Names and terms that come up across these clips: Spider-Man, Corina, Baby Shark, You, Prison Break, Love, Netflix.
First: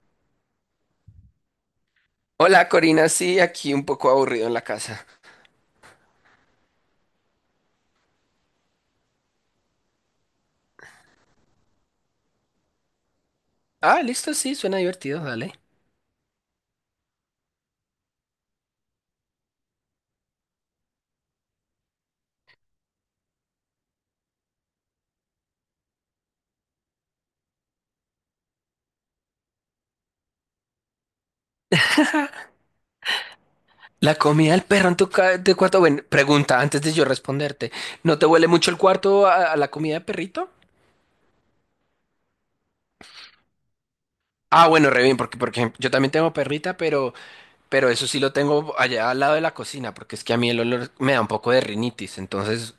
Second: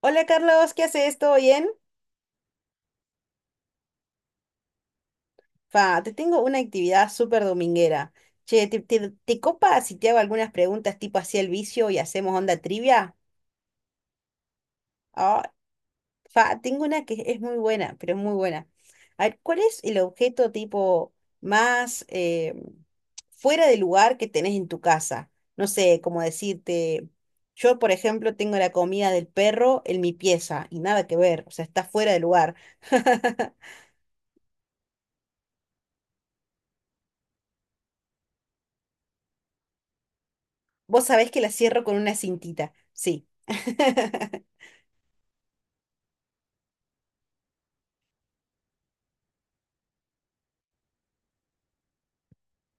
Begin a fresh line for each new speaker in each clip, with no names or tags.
Hola Carlos, ¿qué haces? ¿Todo bien?
Hola Corina, sí, aquí un poco aburrido en la casa.
Fa, te tengo una actividad súper dominguera. Che, ¿te copa si te hago algunas preguntas tipo así el vicio y hacemos onda trivia?
Ah, listo, sí, suena divertido,
Ah,
dale.
fa, tengo una que es muy buena, pero es muy buena. A ver, ¿cuál es el objeto tipo más fuera de lugar que tenés en tu casa? No sé, como decirte, yo por ejemplo tengo la comida del perro en mi pieza y nada que ver, o sea, está fuera de lugar.
La comida del perro en tu, ca- tu cuarto, bueno, pregunta antes de yo responderte. ¿No te huele mucho el cuarto a la comida de perrito?
Vos sabés que la cierro con una cintita, sí.
Ah, bueno, re bien, porque, porque yo también tengo perrita, pero eso sí lo tengo allá al lado de la cocina, porque es que a mí el olor me da un poco de rinitis, entonces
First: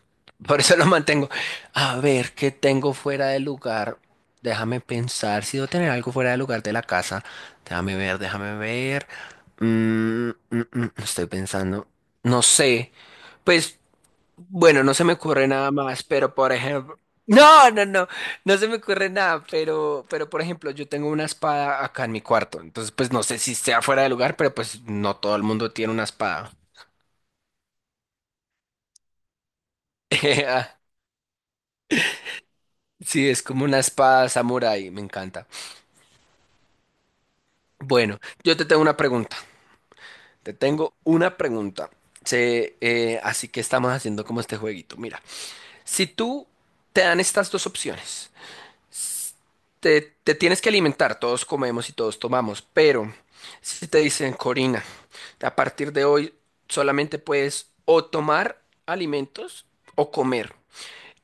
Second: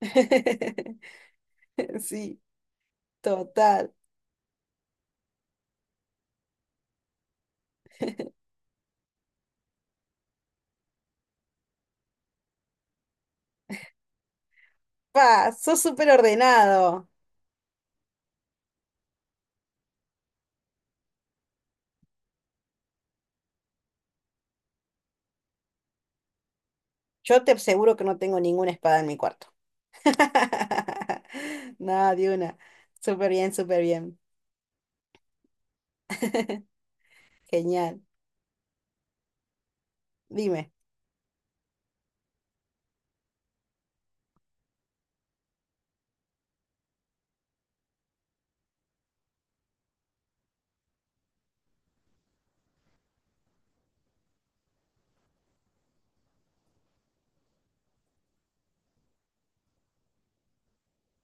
por eso lo mantengo. A ver,
Sí,
¿qué tengo fuera de
total.
lugar? Déjame pensar, si debo tener algo fuera de lugar de la casa. Déjame ver, déjame ver. Estoy pensando. No sé. Pues. Bueno, no se me ocurre
Pa,
nada
sos
más,
súper
pero por ejemplo,
ordenado.
no, no, no, no se me ocurre nada, pero por ejemplo, yo tengo una espada acá en mi cuarto, entonces pues no sé si sea fuera de lugar, pero pues no todo el mundo tiene una espada.
Yo te aseguro que no tengo ninguna espada en mi cuarto.
Ah,
Nada, de una. Súper
sí, es
bien,
como una
súper bien.
espada samurái, me encanta.
Genial.
Bueno, yo te tengo una pregunta, te
Dime.
tengo una pregunta. Así que estamos haciendo como este jueguito. Mira, si tú te dan estas dos opciones. Te tienes que alimentar, todos comemos y todos tomamos, pero si te dicen, Corina, a partir de hoy solamente puedes o tomar alimentos o comer.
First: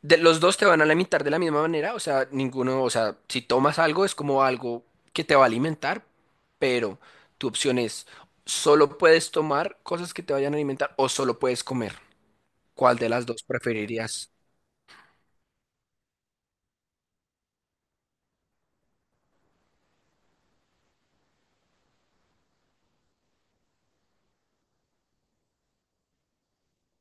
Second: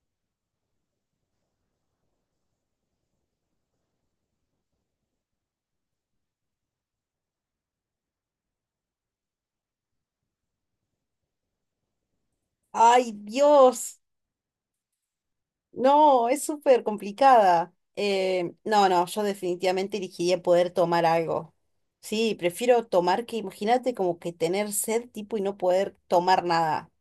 De, los dos te van a alimentar de la misma manera, o sea, ninguno, o sea, si tomas algo es como algo que te va a alimentar, pero tu opción es, solo puedes tomar cosas que te vayan a alimentar o solo puedes comer. ¿Cuál de
Ay,
las dos
Dios.
preferirías?
No, es súper complicada. No, no, yo definitivamente elegiría poder tomar algo. Sí, prefiero tomar que, imagínate, como que tener sed tipo y no poder tomar nada.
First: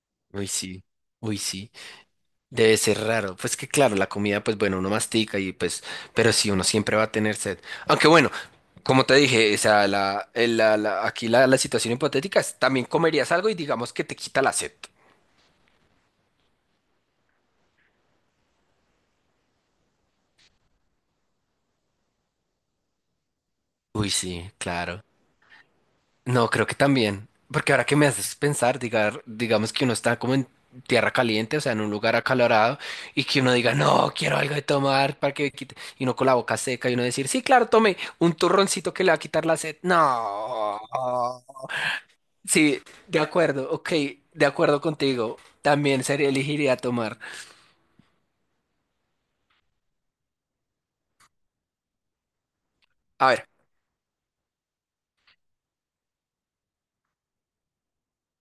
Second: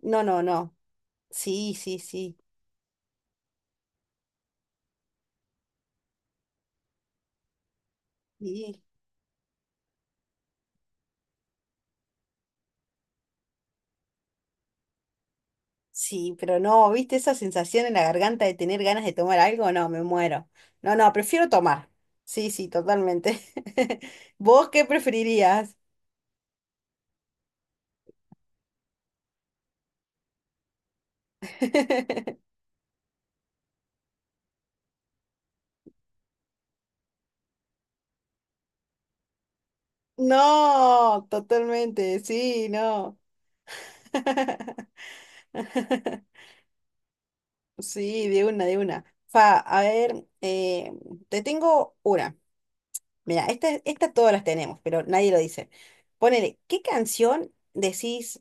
No, no,
Uy,
no.
sí. Uy, sí.
Sí, sí, sí.
Debe ser raro. Pues que claro, la comida, pues bueno, uno mastica y pues, pero sí, uno siempre va a tener sed. Aunque bueno,
Sí,
como te dije, o sea, la, el- la- la- aquí la, la situación hipotética es, también comerías algo y digamos que te quita la sed.
sí, pero no, ¿viste esa sensación en la garganta de tener ganas de tomar algo? No, me muero. No, no, prefiero tomar. Sí, sí, totalmente.
Uy, sí,
¿Vos qué
claro.
preferirías?
No, creo que también. Porque ahora que me haces pensar, diga- digamos que uno está como en tierra caliente, o sea, en un lugar acalorado, y que uno diga, no, quiero algo de tomar para que me quite. Y uno con la boca seca y uno decir, sí, claro, tome un turroncito que le va a quitar la sed. No.
No, totalmente, sí,
Sí,
no.
de acuerdo, ok, de acuerdo contigo. También sería elegiría tomar.
Sí, de una, de una. Fa, a ver, te tengo una.
A
Mira,
ver,
esta todas las tenemos, pero nadie lo dice. Ponele, ¿qué canción decís?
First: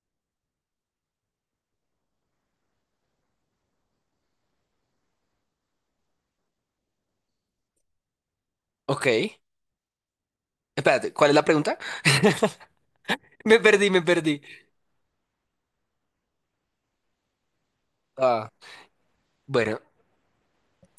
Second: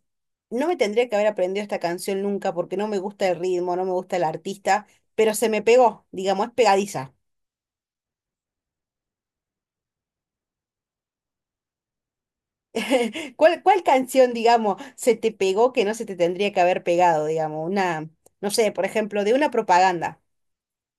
No me tendría que haber aprendido esta canción nunca porque no me gusta el ritmo, no me gusta el artista, pero se me pegó, digamos, es pegadiza.
ok. Espérate, ¿cuál es la pregunta? Me
¿Cuál
perdí, me
canción,
perdí.
digamos, se te pegó que no se te tendría que haber pegado, digamos? Una, no
Ah,
sé, por ejemplo, de una
bueno,
propaganda.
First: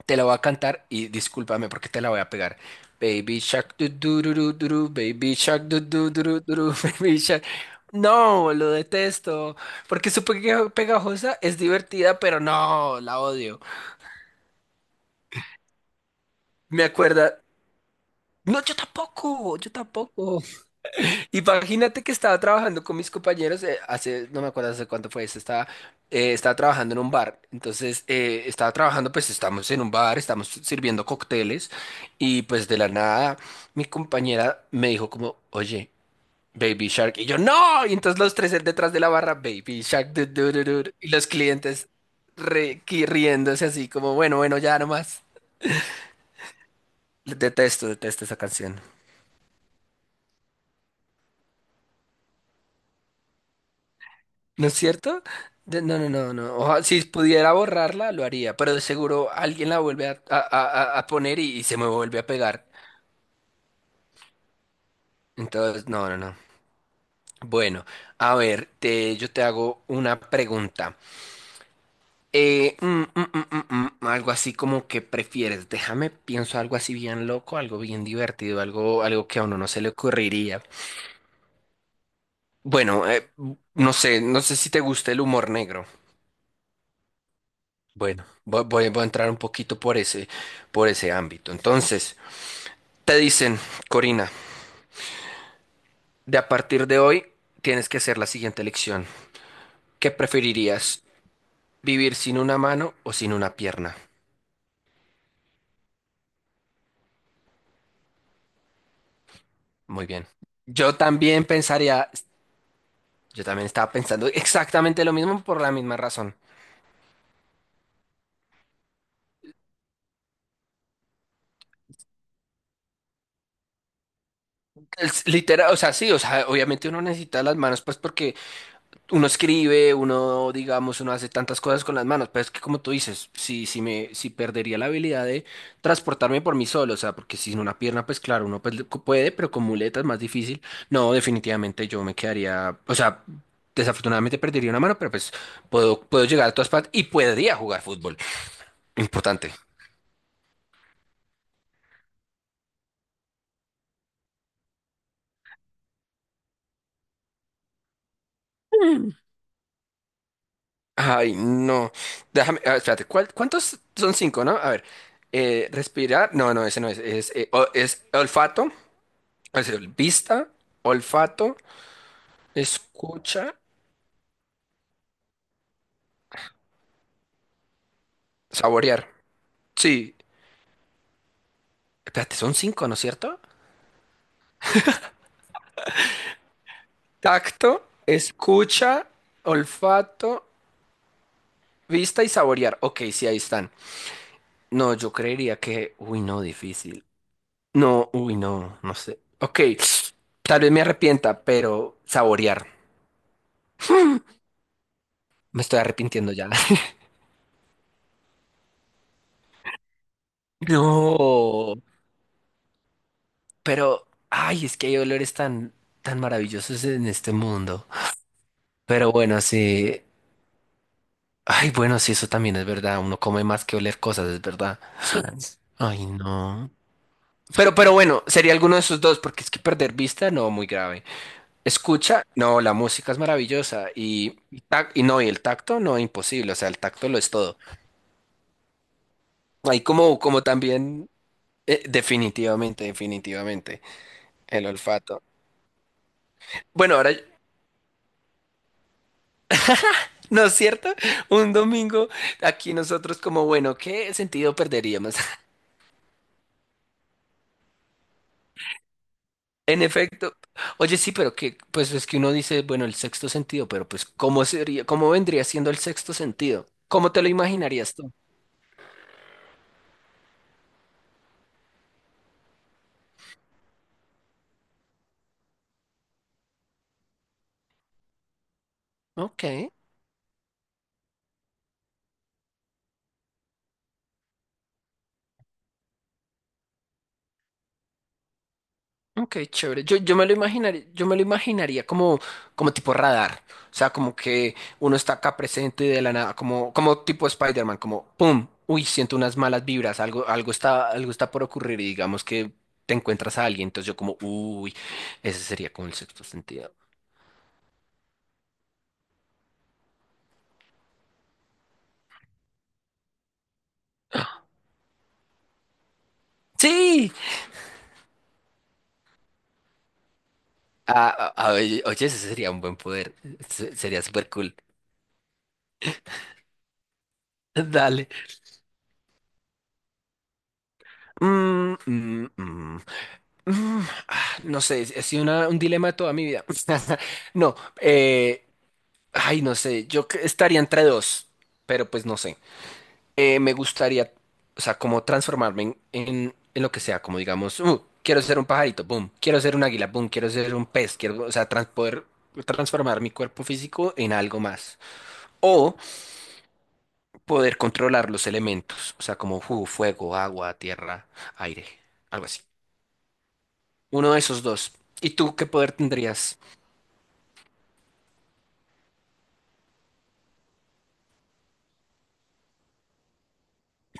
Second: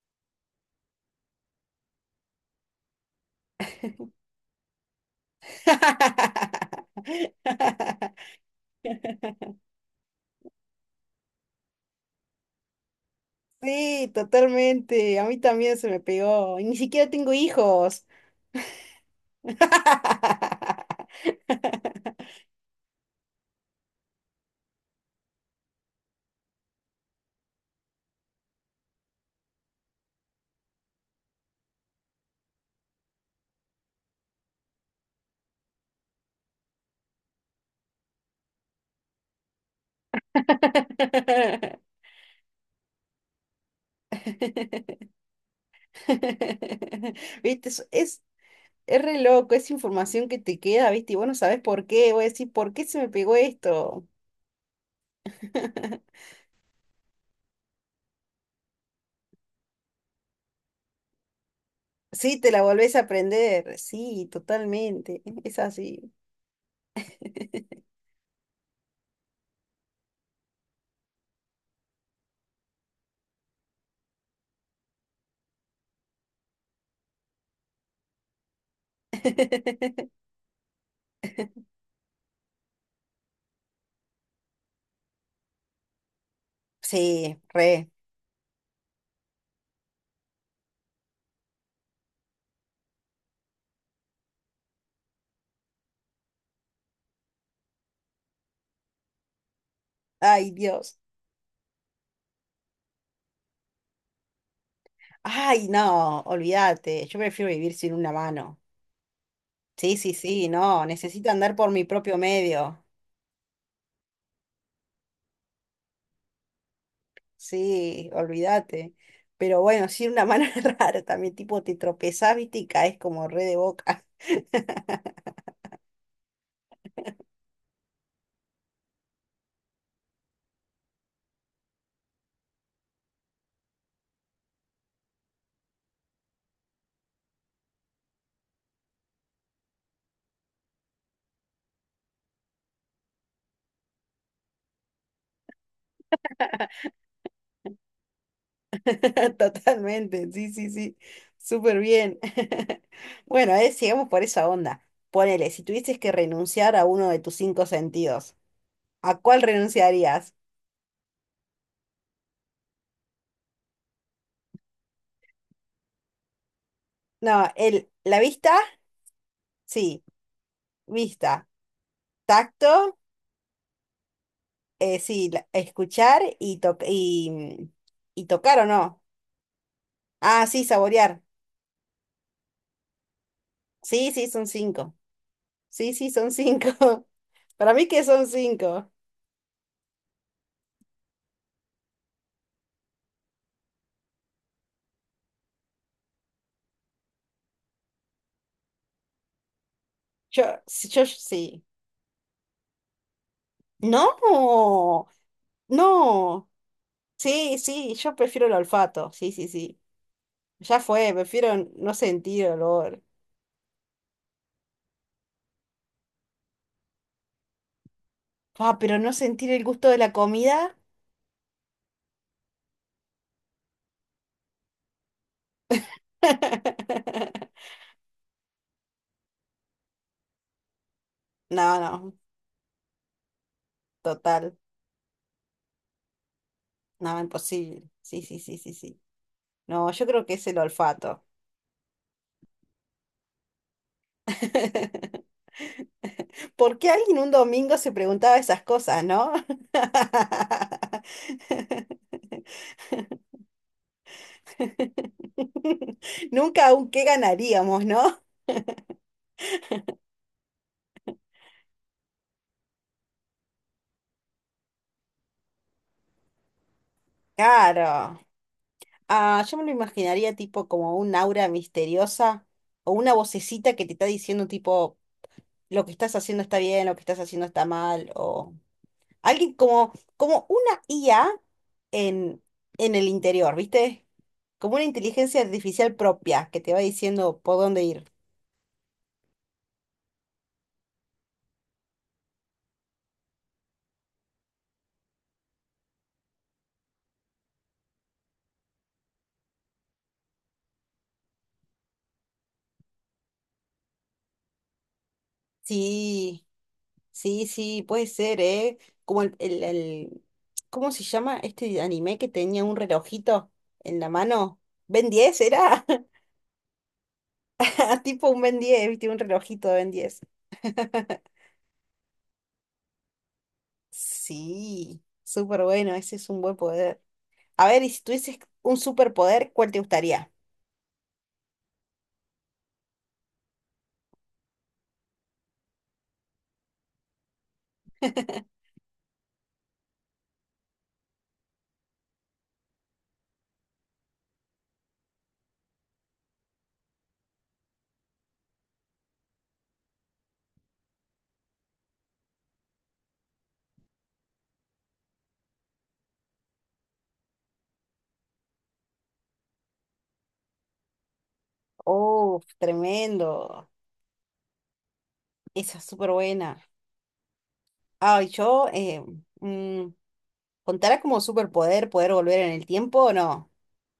te la voy a cantar y discúlpame porque te la voy a pegar. Baby Shark, du, du, du, du, du, du, Baby Shark, du, du, du, du, du, Baby Shark. No, lo detesto. Porque su pega- pegajosa es divertida, pero no, la odio.
Sí, totalmente. A mí también se me pegó. Y ni
Me
siquiera tengo
acuerda.
hijos.
No, yo tampoco, yo tampoco. Imagínate que estaba trabajando con mis compañeros, hace, no me acuerdo hace cuánto fue esto, estaba, estaba trabajando en un bar. Entonces, estaba trabajando, pues estamos en un bar, estamos sirviendo cócteles y pues de la nada mi compañera me dijo como, oye, Baby Shark. Y yo, no. Y entonces los tres detrás de la barra, Baby Shark. Du- du- du- du", du. Y los clientes re- qui- riéndose así como, bueno, bueno, ya nomás.
Viste, es,
Detesto, detesto
es,
esa canción.
es re loco, es información que te queda, viste, y vos no sabés por qué. Voy a decir, ¿por qué se me pegó esto?
¿No es cierto? De- no, no, no, no. Oja- si pudiera borrarla, lo haría, pero de seguro alguien la vuelve a poner y se me vuelve a
Sí, te la
pegar.
volvés a aprender. Sí, totalmente. Es
Entonces, no,
así.
no, no. Bueno, a ver, te, yo te hago una pregunta. Eh, mm, algo así como que prefieres. Déjame, pienso algo así bien loco, algo bien divertido, algo, algo que a uno no se le ocurriría. Bueno, no sé, no sé si te gusta el humor negro.
Sí, re.
Bueno, voy, voy a entrar un poquito por ese ámbito. Entonces. Te dicen, Corina, de a partir de hoy tienes que hacer la siguiente elección. ¿Qué
Ay, Dios.
preferirías? ¿Vivir sin una mano o sin una pierna?
Ay, no, olvídate. Yo prefiero vivir sin una mano. Sí,
Muy
sí,
bien.
sí, no,
Yo
necesito
también
andar por mi
pensaría,
propio medio.
yo también estaba pensando exactamente lo mismo por la misma razón.
Sí, olvídate. Pero bueno, sí, una mano rara también, tipo te tropezás, viste, y caes como re de boca.
Es literal, o sea, sí, o sea, obviamente uno necesita las manos, pues porque uno escribe, uno, digamos, uno hace tantas cosas con las manos, pero es que como tú dices, si, si me, si perdería la habilidad de transportarme por mí solo, o sea, porque sin una pierna, pues claro, uno pues, puede, pero con muletas es más difícil. No, definitivamente yo me quedaría, o sea, desafortunadamente perdería una mano, pero pues puedo, puedo llegar a todas partes y podría jugar fútbol. Importante.
Totalmente, sí, sí, sí, súper bien. Bueno, a ver, sigamos por esa onda. Ponele, si tuvieses que renunciar a uno de tus cinco sentidos,
Mm.
¿a cuál renunciarías?
Ay, no. Déjame, a ver, espérate, ¿cuál- cuántos son cinco, no? A ver, respirar, no, no, ese no es, es,
No,
o-
el,
es
la vista,
olfato. Es el
sí,
vista,
vista.
olfato,
Tacto.
escucha,
Sí, escuchar y, y, y tocar o no.
saborear. Sí.
Ah, sí, saborear.
Espérate, son cinco, ¿no es cierto?
Sí, sí, son cinco. Sí, sí, son cinco.
Tacto,
Para mí que son cinco.
escucha, olfato, vista y saborear. Ok, sí, ahí están. No, yo creería que... Uy, no, difícil. No, uy, no, no sé. Ok,
Yo,
tal vez me
sí, yo
arrepienta,
sí.
pero saborear.
No,
Me estoy arrepintiendo
no.
ya.
Sí, sí, yo prefiero el olfato. Sí, sí, sí. Ya fue, prefiero
No,
no sentir olor.
pero... Ay, es que hay olores tan, tan maravillosos en este mundo.
Ah, pero
Pero
no
bueno,
sentir el gusto de
sí.
la comida.
Ay, bueno, sí, eso también es verdad. Uno come más que oler cosas, es verdad. Ay, no. Pero bueno, sería alguno de esos dos, porque es que perder vista, no, muy grave.
No, no,
Escucha, no, la música es maravillosa.
total.
Y, tac- y no, y el tacto, no, imposible. O sea, el tacto
No,
lo es todo.
imposible. Sí, sí, sí, sí, sí.
Ahí
No, yo
como,
creo que
como
es el
también,
olfato.
definitivamente, definitivamente, el olfato.
¿Por qué
Bueno, ahora,
alguien un domingo se preguntaba esas cosas, no?
¿no es cierto? Un domingo, aquí nosotros como, bueno, ¿qué sentido perderíamos?
Nunca aún qué ganaríamos, ¿no?
En efecto. Oye, sí, pero que, pues es que uno dice, bueno, el sexto sentido, pero pues, ¿cómo sería, cómo vendría siendo el sexto sentido? ¿Cómo te lo imaginarías tú?
Claro. Ah, yo me lo imaginaría tipo como un aura misteriosa o una vocecita que te está diciendo tipo lo que estás haciendo está bien, lo que estás haciendo está mal o...
Ok,
Alguien como, una IA en, en el interior, ¿viste? Como una inteligencia artificial propia que te va diciendo por dónde ir.
ok, chévere. Yo me lo imaginaría, yo me lo imaginaría como, como tipo radar. O sea, como que uno está acá presente y de la nada, como, como tipo Spider-Man, como ¡pum! Uy, siento unas malas vibras, algo, algo está por ocurrir y digamos que te encuentras a alguien. Entonces yo como, uy, ese sería como el sexto
Sí,
sentido.
sí, sí, puede ser, ¿eh? Como ¿cómo se llama este anime que tenía un relojito en la mano? ¿Ben 10 era?
Sí,
Tipo un Ben 10, ¿viste? Un relojito de Ben 10.
ah, ah, ah, oye, oye, ese sería un buen poder. Se- sería súper cool.
Sí, súper bueno, ese es un buen poder. A ver, y si
Dale.
tuvieses un superpoder, ¿cuál te gustaría?
Mm, mm, mm, mm. Ah, no sé, ha sido una- un dilema de toda mi vida. No, eh, ay, no sé, yo que- estaría entre dos, pero pues no sé. Me gustaría, o sea, como transformarme en lo que sea, como digamos, quiero ser un pajarito, boom, quiero ser un águila, boom, quiero ser un pez, quiero, o sea, trans- poder transformar mi cuerpo físico en algo más. O poder controlar los elementos, o sea, como fu- fuego, agua, tierra, aire, algo
Oh,
así.
tremendo.
Uno de esos dos. ¿Y tú qué poder
Esa es súper
tendrías?
buena. Ay, yo, mm, ¿contará como superpoder poder volver en el tiempo o no?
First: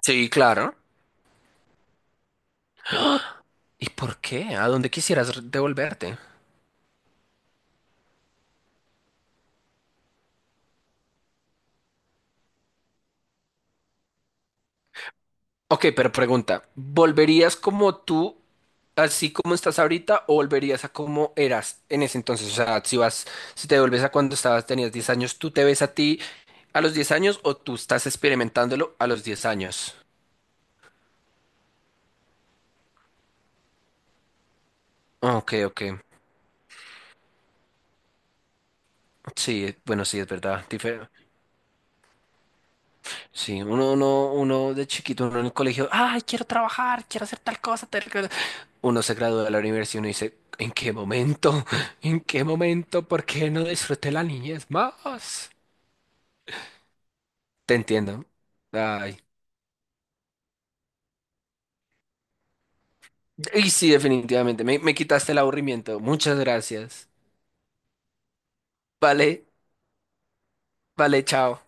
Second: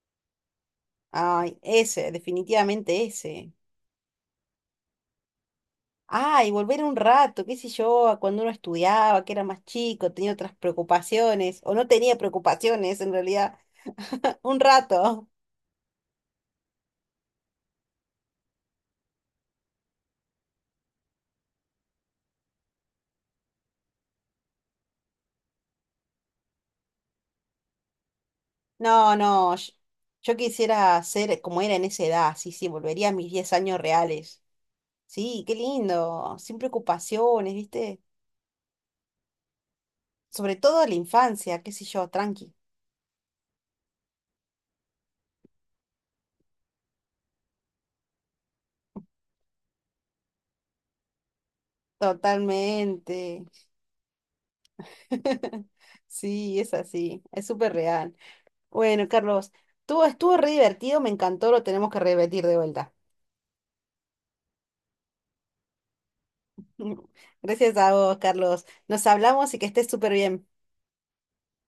Sí, claro.
Ay, ese, definitivamente ese.
¿Y por qué? ¿A dónde quisieras re- devolverte?
Ay, volver un rato, qué sé yo, a cuando uno estudiaba, que era más chico, tenía otras preocupaciones, o no tenía preocupaciones en realidad. Un rato.
Ok, pero pregunta, ¿volverías como tú, así como estás ahorita, o volverías a como eras en ese entonces? O sea, si vas, si te devuelves a cuando estabas, tenías 10 años, ¿tú te ves a ti a los 10 años o tú estás experimentándolo a
No,
los diez
no, yo,
años?
yo quisiera ser como era en esa edad, sí, sí, volvería a mis 10 años reales. Sí,
Ok,
qué
ok.
lindo, sin preocupaciones, ¿viste?
Sí, bueno, sí, es
Sobre
verdad.
todo la infancia, qué sé yo, tranqui.
Sí, uno, uno, uno de chiquito, uno en el colegio, ay, quiero trabajar, quiero hacer tal cosa, tal cosa. Uno se gradúa de la universidad y uno dice, ¿en qué momento? ¿En qué momento? ¿Por
Totalmente.
qué no disfruté la niñez más?
Sí, es así, es súper
Te
real.
entiendo.
Bueno,
Ay.
Carlos, tú estuvo re divertido, me encantó, lo tenemos que repetir de vuelta.
Y sí, definitivamente, me quitaste el aburrimiento. Muchas gracias.
Gracias a vos, Carlos. Nos
Vale,
hablamos y que estés súper bien.
vale, chao.